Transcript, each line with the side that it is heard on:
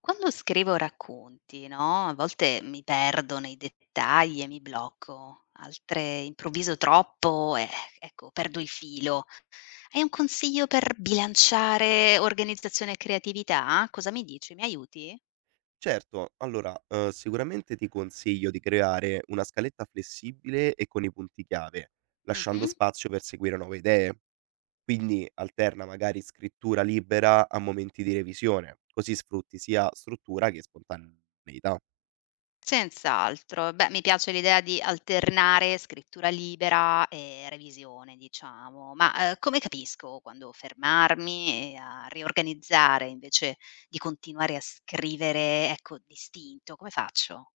left: Quando scrivo racconti, no, a volte mi perdo nei dettagli e mi blocco, altre improvviso troppo e, ecco, perdo il filo. Hai un consiglio per bilanciare organizzazione e creatività? Cosa mi dici? Mi aiuti?
right: Certo, allora, sicuramente ti consiglio di creare una scaletta flessibile e con i punti chiave, lasciando
left: Mhm.
right: spazio per seguire nuove idee. Quindi alterna magari scrittura libera a momenti di revisione, così sfrutti sia struttura che spontaneità.
left: Senz'altro. Beh, mi piace l'idea di alternare scrittura libera e revisione, diciamo, ma, come capisco quando fermarmi e a riorganizzare invece di continuare a scrivere, ecco, distinto? Come faccio?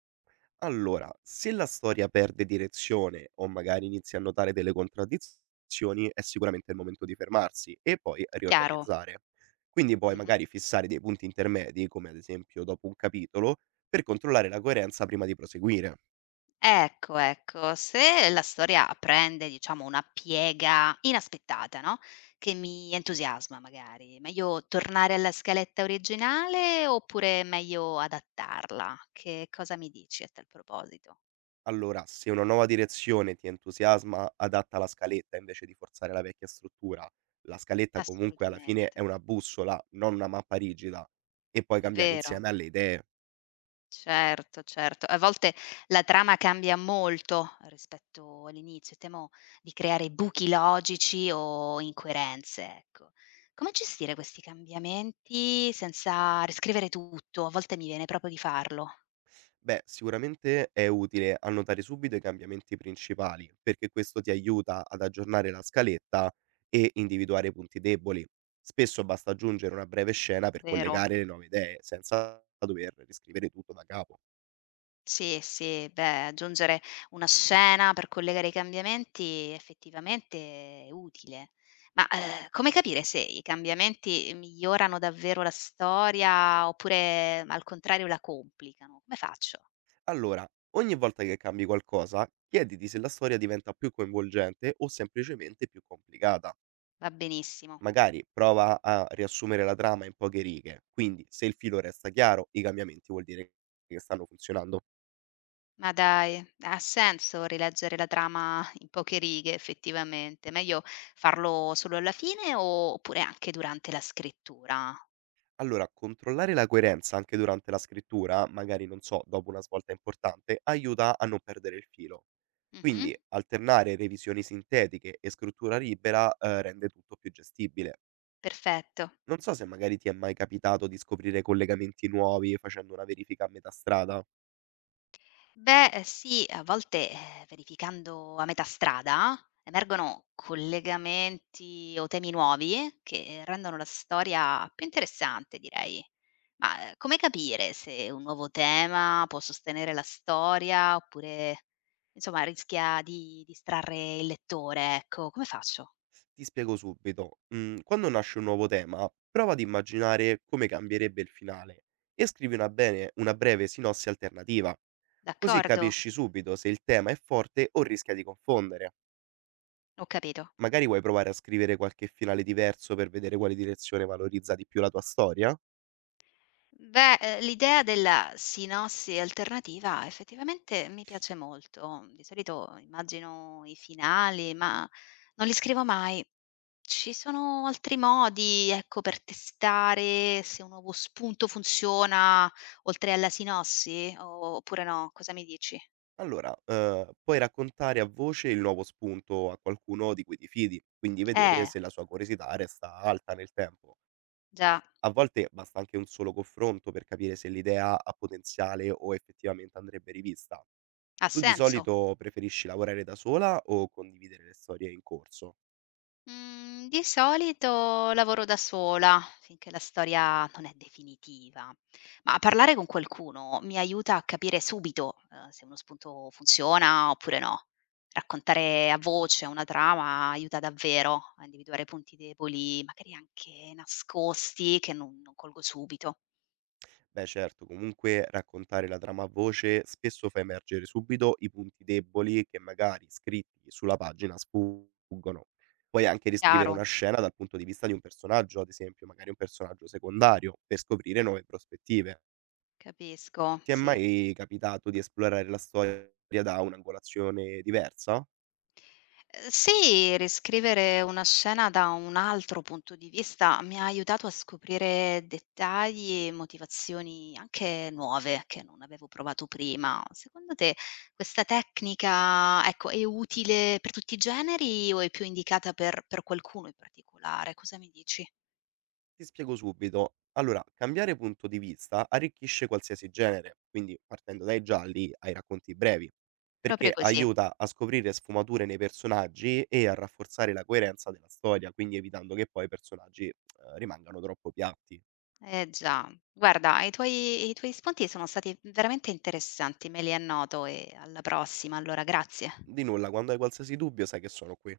right: Allora, se la storia perde direzione o magari inizi a notare delle contraddizioni, è sicuramente il momento di fermarsi e poi
left: Chiaro?
right: riorganizzare. Quindi puoi
left: Mh-mh.
right: magari fissare dei punti intermedi, come ad esempio dopo un capitolo, per controllare la coerenza prima di proseguire.
left: Ecco, ecco, se la storia prende diciamo una piega inaspettata, no, che mi entusiasma magari, meglio tornare alla scaletta originale oppure meglio adattarla? Che cosa mi dici a tal proposito?
right: Allora, se una nuova direzione ti entusiasma, adatta la scaletta invece di forzare la vecchia struttura. La scaletta comunque alla fine
left: Assolutamente,
right: è una bussola, non una mappa rigida, e puoi cambiare
left: vero.
right: insieme alle idee.
left: Certo, certo. A volte la trama cambia molto rispetto all'inizio, temo di creare buchi logici o incoerenze, ecco. Come gestire questi cambiamenti senza riscrivere tutto? A volte mi viene proprio di farlo,
right: Beh, sicuramente è utile annotare subito i cambiamenti principali, perché questo ti aiuta ad aggiornare la scaletta e individuare i punti deboli. Spesso basta aggiungere una breve scena per
left: vero?
right: collegare le nuove idee, senza dover riscrivere tutto da capo.
left: Sì, sì, beh, aggiungere una scena per collegare i cambiamenti effettivamente è utile. Ma, come capire se i cambiamenti migliorano davvero la storia oppure al contrario la complicano? Come faccio?
right: Allora, ogni volta che cambi qualcosa, chiediti se la storia diventa più coinvolgente o semplicemente più complicata.
left: Va benissimo.
right: Magari prova a riassumere la trama in poche righe, quindi se il filo resta chiaro, i cambiamenti vuol dire che stanno funzionando.
left: Ma dai, ha senso rileggere la trama in poche righe effettivamente. Meglio farlo solo alla fine o oppure anche durante la scrittura?
right: Allora, controllare la coerenza anche durante la scrittura, magari non so, dopo una svolta importante, aiuta a non perdere il filo.
left: Mh-mh,
right: Quindi alternare revisioni sintetiche e scrittura libera, rende tutto più gestibile.
left: perfetto.
right: Non so se magari ti è mai capitato di scoprire collegamenti nuovi facendo una verifica a metà strada.
left: Beh, sì, a volte, verificando a metà strada, emergono collegamenti o temi nuovi che rendono la storia più interessante, direi. Ma, come capire se un nuovo tema può sostenere la storia oppure, insomma, rischia di distrarre il lettore, ecco, come faccio?
right: Ti spiego subito. Quando nasce un nuovo tema, prova ad immaginare come cambierebbe il finale e scrivi una breve sinossi alternativa. Così
left: D'accordo?
right: capisci subito se il tema è forte o rischia di confondere.
left: Ho capito.
right: Magari vuoi provare a scrivere qualche finale diverso per vedere quale direzione valorizza di più la tua storia?
left: Beh, l'idea della sinossi alternativa effettivamente mi piace molto. Di solito immagino i finali, ma non li scrivo mai. Ci sono altri modi, ecco, per testare se un nuovo spunto funziona oltre alla sinossi, oppure no? Cosa mi dici?
right: Allora, puoi raccontare a voce il nuovo spunto a qualcuno di cui ti fidi, quindi vedere
left: Eh,
right: se la sua curiosità resta alta nel tempo.
left: già,
right: A volte basta anche un solo confronto per capire se l'idea ha potenziale o effettivamente andrebbe rivista.
left: ha
right: Tu di
left: senso.
right: solito preferisci lavorare da sola o condividere le storie in corso?
left: Mhmm, di solito lavoro da sola, finché la storia non è definitiva, ma parlare con qualcuno mi aiuta a capire subito, se uno spunto funziona oppure no. Raccontare a voce una trama aiuta davvero a individuare punti deboli, magari anche nascosti, che non colgo subito.
right: Beh certo, comunque raccontare la trama a voce spesso fa emergere subito i punti deboli che magari scritti sulla pagina sfuggono. Puoi anche riscrivere
left: Chiaro,
right: una scena dal punto di vista di un personaggio, ad esempio magari un personaggio secondario, per scoprire nuove prospettive.
left: capisco,
right: Ti è
left: sì.
right: mai capitato di esplorare la storia da un'angolazione diversa?
left: Sì, riscrivere una scena da un altro punto di vista mi ha aiutato a scoprire dettagli e motivazioni anche nuove che non avevo provato prima. Secondo te questa tecnica, ecco, è utile per tutti i generi o è più indicata per qualcuno in particolare? Cosa mi dici?
right: Ti spiego subito. Allora, cambiare punto di vista arricchisce qualsiasi genere, quindi partendo dai gialli ai racconti brevi,
left: Proprio
right: perché
left: così.
right: aiuta a scoprire sfumature nei personaggi e a rafforzare la coerenza della storia, quindi evitando che poi i personaggi, rimangano troppo piatti.
left: Eh già. Guarda, i tuoi spunti sono stati veramente interessanti, me li annoto e alla prossima allora, grazie.
right: Di nulla, quando hai qualsiasi dubbio sai che sono qui.